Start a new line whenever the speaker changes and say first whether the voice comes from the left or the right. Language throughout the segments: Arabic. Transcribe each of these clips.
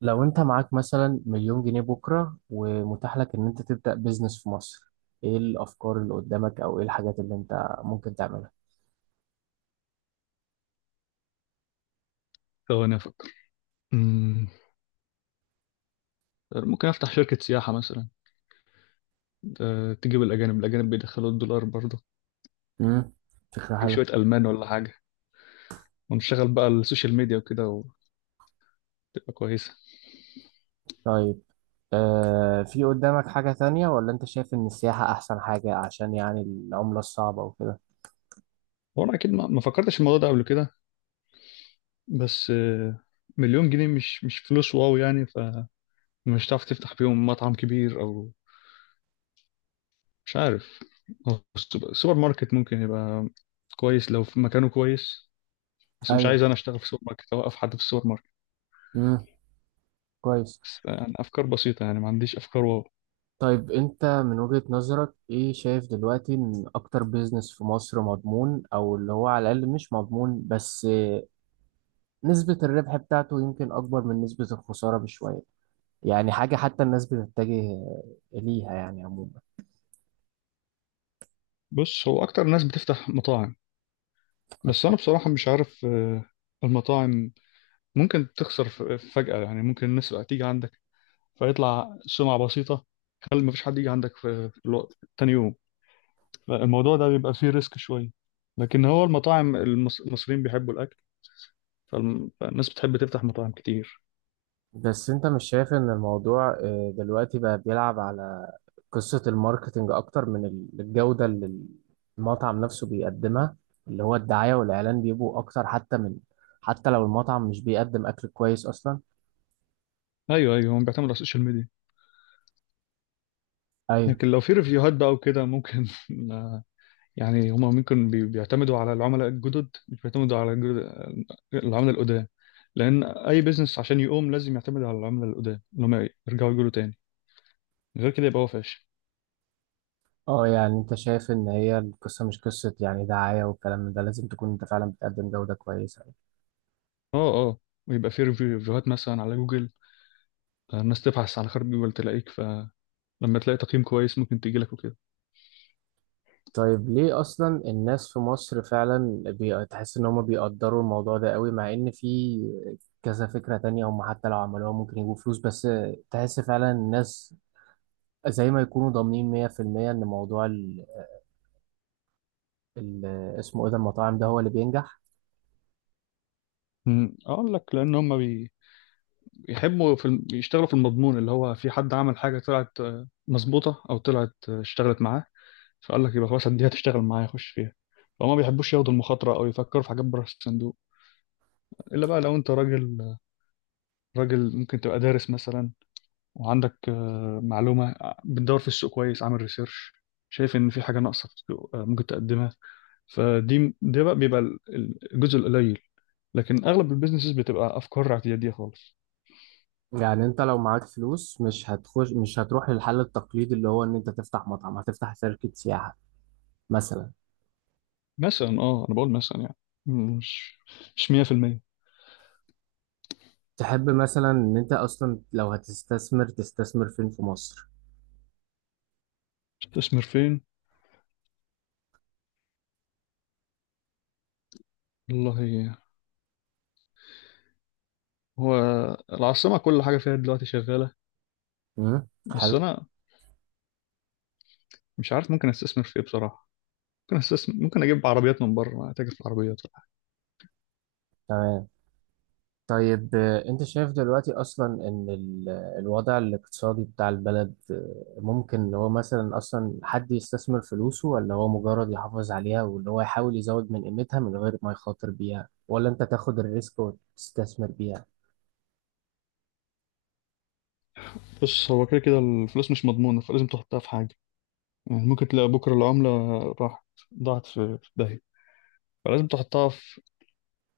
right: لو انت معاك مثلا 1,000,000 جنيه بكرة ومتاح لك ان انت تبدأ بيزنس في مصر، ايه الافكار اللي قدامك او ايه الحاجات اللي انت ممكن تعملها؟
left: ثواني أفكر. أمم، ممكن أفتح شركة سياحة مثلا. تجيب الأجانب الأجانب بيدخلوا الدولار برضه.
right: امم فكرة
left: تجيب
right: حلوة.
left: شوية ألمان ولا حاجة، ونشتغل بقى السوشيال ميديا وكده وتبقى كويسة.
right: طيب، في قدامك حاجة تانية ولا انت شايف ان السياحة احسن حاجة عشان يعني العملة الصعبة وكده؟
left: هو أنا أكيد ما فكرتش في الموضوع ده قبل كده. بس مليون جنيه مش فلوس واو يعني، فمش هتعرف تفتح بيهم مطعم كبير أو مش عارف. هو السوبر ماركت ممكن يبقى كويس لو في مكانه كويس. بس مش
right: ايوه،
left: عايز أنا أشتغل في سوبر ماركت أو أوقف حد في السوبر ماركت.
right: امم، كويس.
left: بس يعني أفكار بسيطة، يعني ما عنديش أفكار.
right: طيب، انت من وجهة نظرك ايه شايف دلوقتي ان اكتر بيزنس في مصر مضمون او اللي هو على الاقل مش مضمون، بس نسبة الربح بتاعته يمكن اكبر من نسبة الخسارة بشوية، يعني حاجة حتى الناس بتتجه ليها يعني عموما؟
left: بص، هو اكتر ناس بتفتح مطاعم. بس انا بصراحة مش عارف، المطاعم ممكن تخسر فجأة، يعني ممكن الناس بقى تيجي عندك فيطلع سمعة بسيطة، خلي مفيش حد يجي عندك في الوقت تاني يوم. الموضوع ده بيبقى فيه ريسك شوية. لكن هو المطاعم، المصريين بيحبوا الأكل، فالناس بتحب تفتح مطاعم كتير.
right: بس انت مش شايف ان الموضوع دلوقتي بقى بيلعب على قصة الماركتينج اكتر من الجودة اللي المطعم نفسه بيقدمها؟ اللي هو الدعاية والاعلان بيبقوا اكتر، حتى من، حتى لو المطعم مش بيقدم اكل كويس اصلا.
left: ايوه، ايوه، هم بيعتمدوا على السوشيال ميديا.
right: ايوه.
left: لكن لو في ريفيوهات بقى وكده ممكن يعني هما ممكن بيعتمدوا على العملاء الجدد، مش بيعتمدوا على العملاء القدام. لأن أي بيزنس عشان يقوم لازم يعتمد على العملاء القدام، اللي هما يرجعوا يقولوا تاني. غير كده يبقى هو فاشل.
right: اه، يعني انت شايف ان هي القصة مش قصة يعني دعاية والكلام من ده، لازم تكون انت فعلا بتقدم جودة كويسة.
left: اه، اه، ويبقى فيه ريفيوهات مثلا على جوجل، الناس تبحث على خرب جوجل تلاقيك، فلما تلاقي تقييم كويس ممكن تجيلك وكده.
right: طيب، ليه اصلا الناس في مصر فعلا تحس ان هم بيقدروا الموضوع ده قوي، مع ان في كذا فكرة تانية هم حتى لو عملوها ممكن يجيبوا فلوس؟ بس تحس فعلا الناس زي ما يكونوا ضامنين 100% ان موضوع ال... اسمه ايه ده، المطاعم، ده هو اللي بينجح.
left: اقول لك، لان هم بيحبوا في بيشتغلوا في المضمون، اللي هو في حد عمل حاجه طلعت مظبوطه، او طلعت اشتغلت معاه، فقال لك يبقى خلاص دي هتشتغل معايا، خش فيها. فهم ما بيحبوش ياخدوا المخاطرة أو يفكروا في حاجات بره الصندوق، إلا بقى لو أنت راجل. راجل ممكن تبقى دارس مثلا، وعندك معلومة، بتدور في السوق كويس، عامل ريسيرش، شايف إن في حاجة ناقصة في السوق ممكن تقدمها. فدي ده بقى بيبقى الجزء القليل. لكن أغلب البيزنسز بتبقى أفكار اعتيادية خالص.
right: يعني انت لو معاك فلوس، مش هتروح للحل التقليدي اللي هو ان انت تفتح مطعم، هتفتح شركة سياحة مثلا؟
left: مثلا أنا بقول مثلا يعني، مش مش 100%.
right: تحب مثلا ان انت اصلا لو هتستثمر تستثمر فين في مصر؟
left: تستثمر فين؟ والله، هو العاصمة كل حاجة فيها دلوقتي شغالة.
right: امم،
left: بس
right: حلو.
left: أنا مش عارف ممكن استثمر في ايه بصراحه. ممكن استثمر، ممكن اجيب عربيات من بره، اتاجر في العربيات.
right: تمام. طيب، انت شايف دلوقتي اصلا ان الوضع الاقتصادي بتاع البلد ممكن ان هو مثلا اصلا حد يستثمر فلوسه ولا هو مجرد يحافظ عليها وان هو يحاول يزود من قيمتها من غير ما يخاطر بيها، ولا انت تاخد الريسك وتستثمر بيها؟
left: بص، هو كده كده الفلوس مش مضمونه، فلازم تحطها في حاجه. يعني ممكن تلاقي بكره العمله راحت، ضاعت في داهيه، فلازم تحطها في،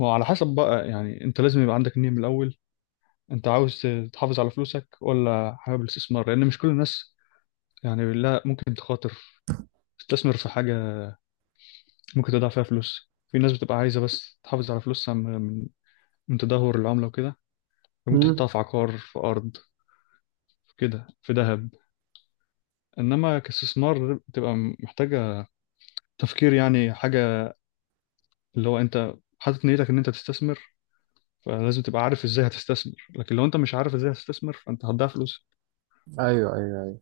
left: هو على حسب بقى. يعني انت لازم يبقى عندك نية من الاول، انت عاوز تحافظ على فلوسك ولا حابب الاستثمار؟ لان مش كل الناس، يعني لا، ممكن تخاطر، تستثمر في حاجه ممكن تضيع فيها فلوس. في ناس بتبقى عايزه بس تحافظ على فلوسها من من تدهور العمله وكده. ممكن
right: مم.
left: تحطها في عقار، في ارض، في كده، في ذهب. انما كاستثمار بتبقى محتاجه تفكير، يعني حاجه اللي هو انت حاطط نيتك ان انت تستثمر. فلازم تبقى عارف ازاي هتستثمر، لكن لو انت مش عارف ازاي هتستثمر، فانت هتضيع فلوس.
right: ايوه، ايوه، ايوه.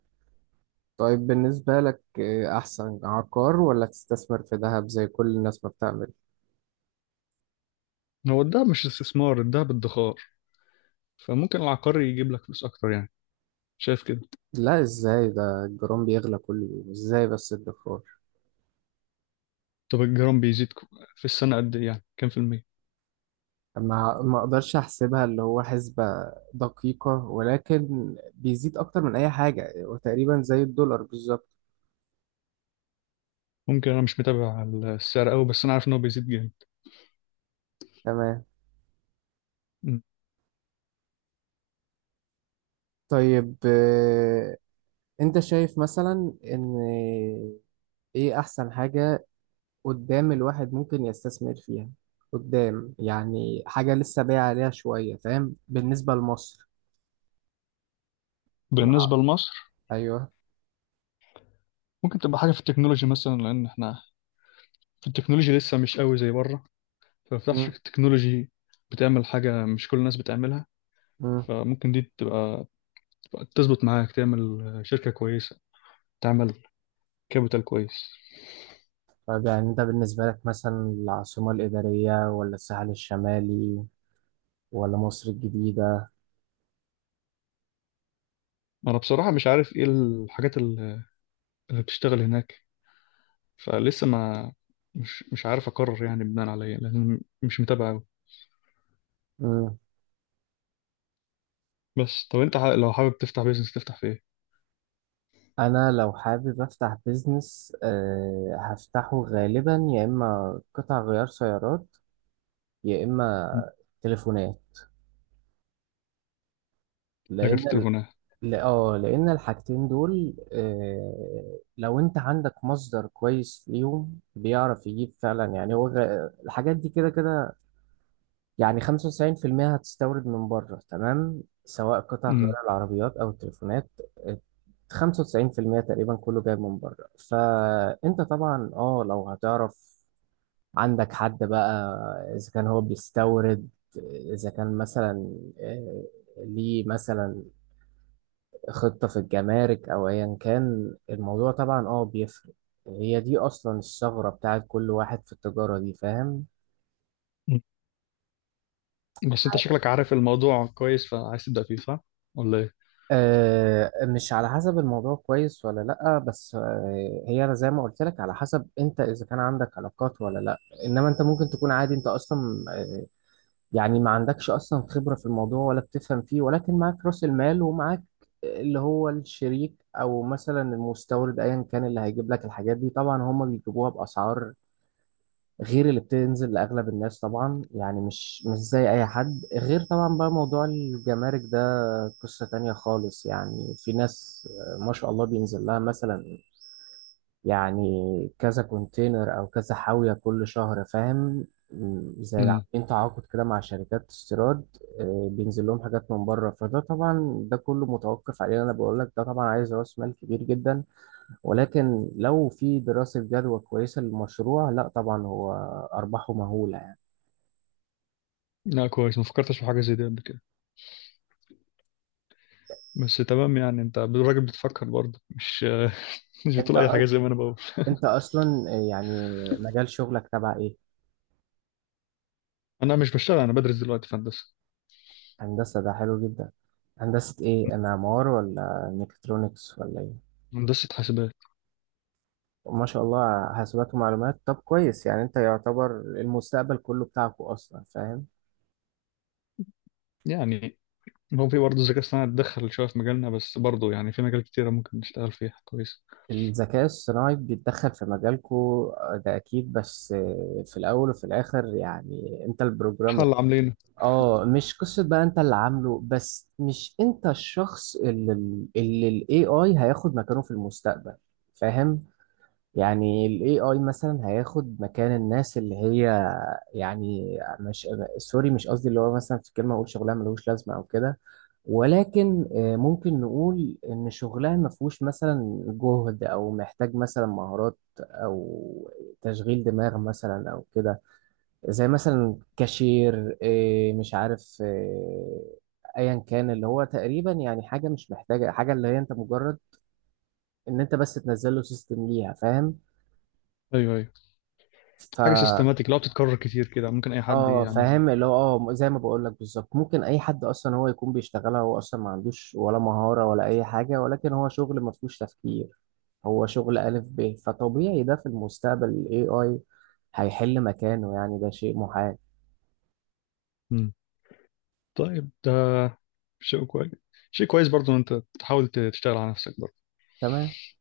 right: طيب، بالنسبة لك احسن عقار ولا تستثمر في ذهب زي كل الناس ما بتعمل؟
left: هو الدهب مش استثمار، الدهب ادخار. فممكن العقاري يجيب لك فلوس اكتر يعني، شايف كده.
right: لا، ازاي؟ ده الجرام بيغلى كل يوم. ازاي بس الدكتور؟
left: طب الجرام بيزيد في السنه قد ايه؟ يعني كام في المية؟
right: ما اقدرش احسبها، اللي هو حسبة دقيقة، ولكن بيزيد اكتر من اي حاجة وتقريبا زي الدولار بالظبط.
left: ممكن انا مش متابع السعر قوي، بس انا عارف ان هو بيزيد جامد.
right: تمام.
left: م.
right: طيب، انت شايف مثلا ان ايه احسن حاجة قدام الواحد ممكن يستثمر فيها؟ قدام يعني حاجة لسه بايع عليها شوية، فاهم، بالنسبة لمصر؟ الع-
left: بالنسبه لمصر،
right: ايوه.
left: ممكن تبقى حاجه في التكنولوجي مثلا، لان احنا في التكنولوجي لسه مش قوي زي بره. ففي
right: مم.
left: شركة تكنولوجي بتعمل حاجة مش كل الناس بتعملها،
right: مم.
left: فممكن دي تبقى تظبط معاك، تعمل شركة كويسة، تعمل كابيتال كويس.
right: طيب، يعني انت بالنسبة لك مثلا العاصمة الإدارية ولا الساحل الشمالي ولا مصر الجديدة؟
left: أنا بصراحة مش عارف إيه الحاجات اللي بتشتغل هناك. فلسه ما مش عارف أقرر يعني بناء على إيه، لأن مش متابع أوي.
right: مم.
left: بس طب أنت لو حابب تفتح بيزنس تفتح في إيه؟
right: انا لو حابب افتح بيزنس هفتحه غالبا يا اما قطع غيار سيارات، يا اما تليفونات،
left: فاكر
right: لان
left: في
right: ال...
left: التليفونات.
right: ل- اه لان الحاجتين دول لو انت عندك مصدر كويس ليهم بيعرف يجيب فعلا، يعني هو الحاجات دي كده كده، يعني 95% هتستورد من بره، تمام، سواء قطع
left: أمم.
right: غيار العربيات او التليفونات. آه، 95% تقريبا كله جاي من بره، فانت طبعا لو هتعرف عندك حد بقى، اذا كان هو بيستورد، اذا كان مثلا آه، ليه مثلا خطة في الجمارك، او ايا كان الموضوع، طبعا بيفرق. هي دي اصلا الثغرة بتاعت كل واحد في التجارة دي، فاهم.
left: بس أنت شكلك عارف الموضوع كويس، فعايز تبدأ فيه صح؟ ولا إيه؟
right: مش على حسب الموضوع كويس ولا لأ، بس هي أنا زي ما قلت لك، على حسب أنت إذا كان عندك علاقات ولا لأ. إنما أنت ممكن تكون عادي. أنت أصلا آه، يعني ما عندكش أصلا خبرة في الموضوع ولا بتفهم فيه، ولكن معاك رأس المال ومعاك اللي هو الشريك أو مثلا المستورد، أيا كان اللي هيجيب لك الحاجات دي، طبعا هما بيجيبوها بأسعار غير اللي بتنزل لأغلب الناس، طبعا يعني مش زي أي حد. غير طبعا بقى موضوع الجمارك ده قصة تانية خالص، يعني في ناس ما شاء الله بينزل لها مثلا، يعني كذا كونتينر أو كذا حاوية كل شهر، فاهم، زي
left: أمم.
right: عاملين تعاقد كده مع شركات استيراد. بينزل لهم حاجات من بره، فده طبعا ده كله متوقف عليه. أنا بقول لك ده طبعا عايز رأس مال كبير جدا، ولكن لو في دراسة جدوى كويسة للمشروع، لا طبعا هو أرباحه مهولة.
left: لا كويس، ما فكرتش في حاجة زي دي قبل كده. بس تمام، يعني انت الراجل بتفكر برضه، مش مش
right: انت
left: بتقول اي
right: أ-
left: حاجه زي ما انا بقول.
right: انت اصلا يعني مجال شغلك تبع ايه؟
left: انا مش بشتغل، انا بدرس دلوقتي في هندسه،
right: هندسة؟ ده حلو جدا. هندسة ايه، معمار ولا ميكاترونكس ولا ايه؟
left: هندسه حاسبات.
right: ما شاء الله، حاسبات ومعلومات. طب كويس، يعني انت يعتبر المستقبل كله بتاعكو اصلا، فاهم.
left: يعني هو في برضه الذكاء الصناعي اتدخل شويه في مجالنا، بس برضه يعني في مجال كتيره ممكن نشتغل فيها كويس.
right: الذكاء الصناعي بيتدخل في مجالكو ده اكيد، بس في الاول وفي الاخر يعني انت
left: احنا
right: البروجرامر.
left: اللي عاملينه.
right: اه، مش قصة بقى انت اللي عامله، بس مش انت الشخص اللي ال AI هياخد مكانه في المستقبل، فاهم. يعني ال AI مثلا هياخد مكان الناس اللي هي، يعني مش سوري، مش قصدي، اللي هو مثلا في كلمة اقول شغلها ملوش لازمة او كده. ولكن ممكن نقول ان شغلها ما فيهوش مثلا جهد او محتاج مثلا مهارات او تشغيل دماغ مثلا او كده، زي مثلا كاشير إيه، مش عارف إيه، ايا كان اللي هو تقريبا يعني حاجه مش محتاجه حاجه، اللي هي انت مجرد ان انت بس تنزل له سيستم ليها، فاهم.
left: ايوه، ايوه،
right: ف
left: حاجه سيستماتيك لو بتتكرر كتير كده ممكن اي حد
right: اه
left: يعملها.
right: فاهم، اللي هو اه، زي ما بقول لك بالظبط، ممكن اي حد اصلا هو يكون بيشتغلها. هو اصلا ما عندوش ولا مهاره ولا اي حاجه، ولكن هو شغل ما فيهوش تفكير، هو شغل الف ب. فطبيعي ده في المستقبل الاي اي هيحل مكانه، يعني ده شيء محال.
left: مم. طيب ده شيء كويس، شيء كويس برضه ان انت تحاول تشتغل على نفسك.
right: تمام.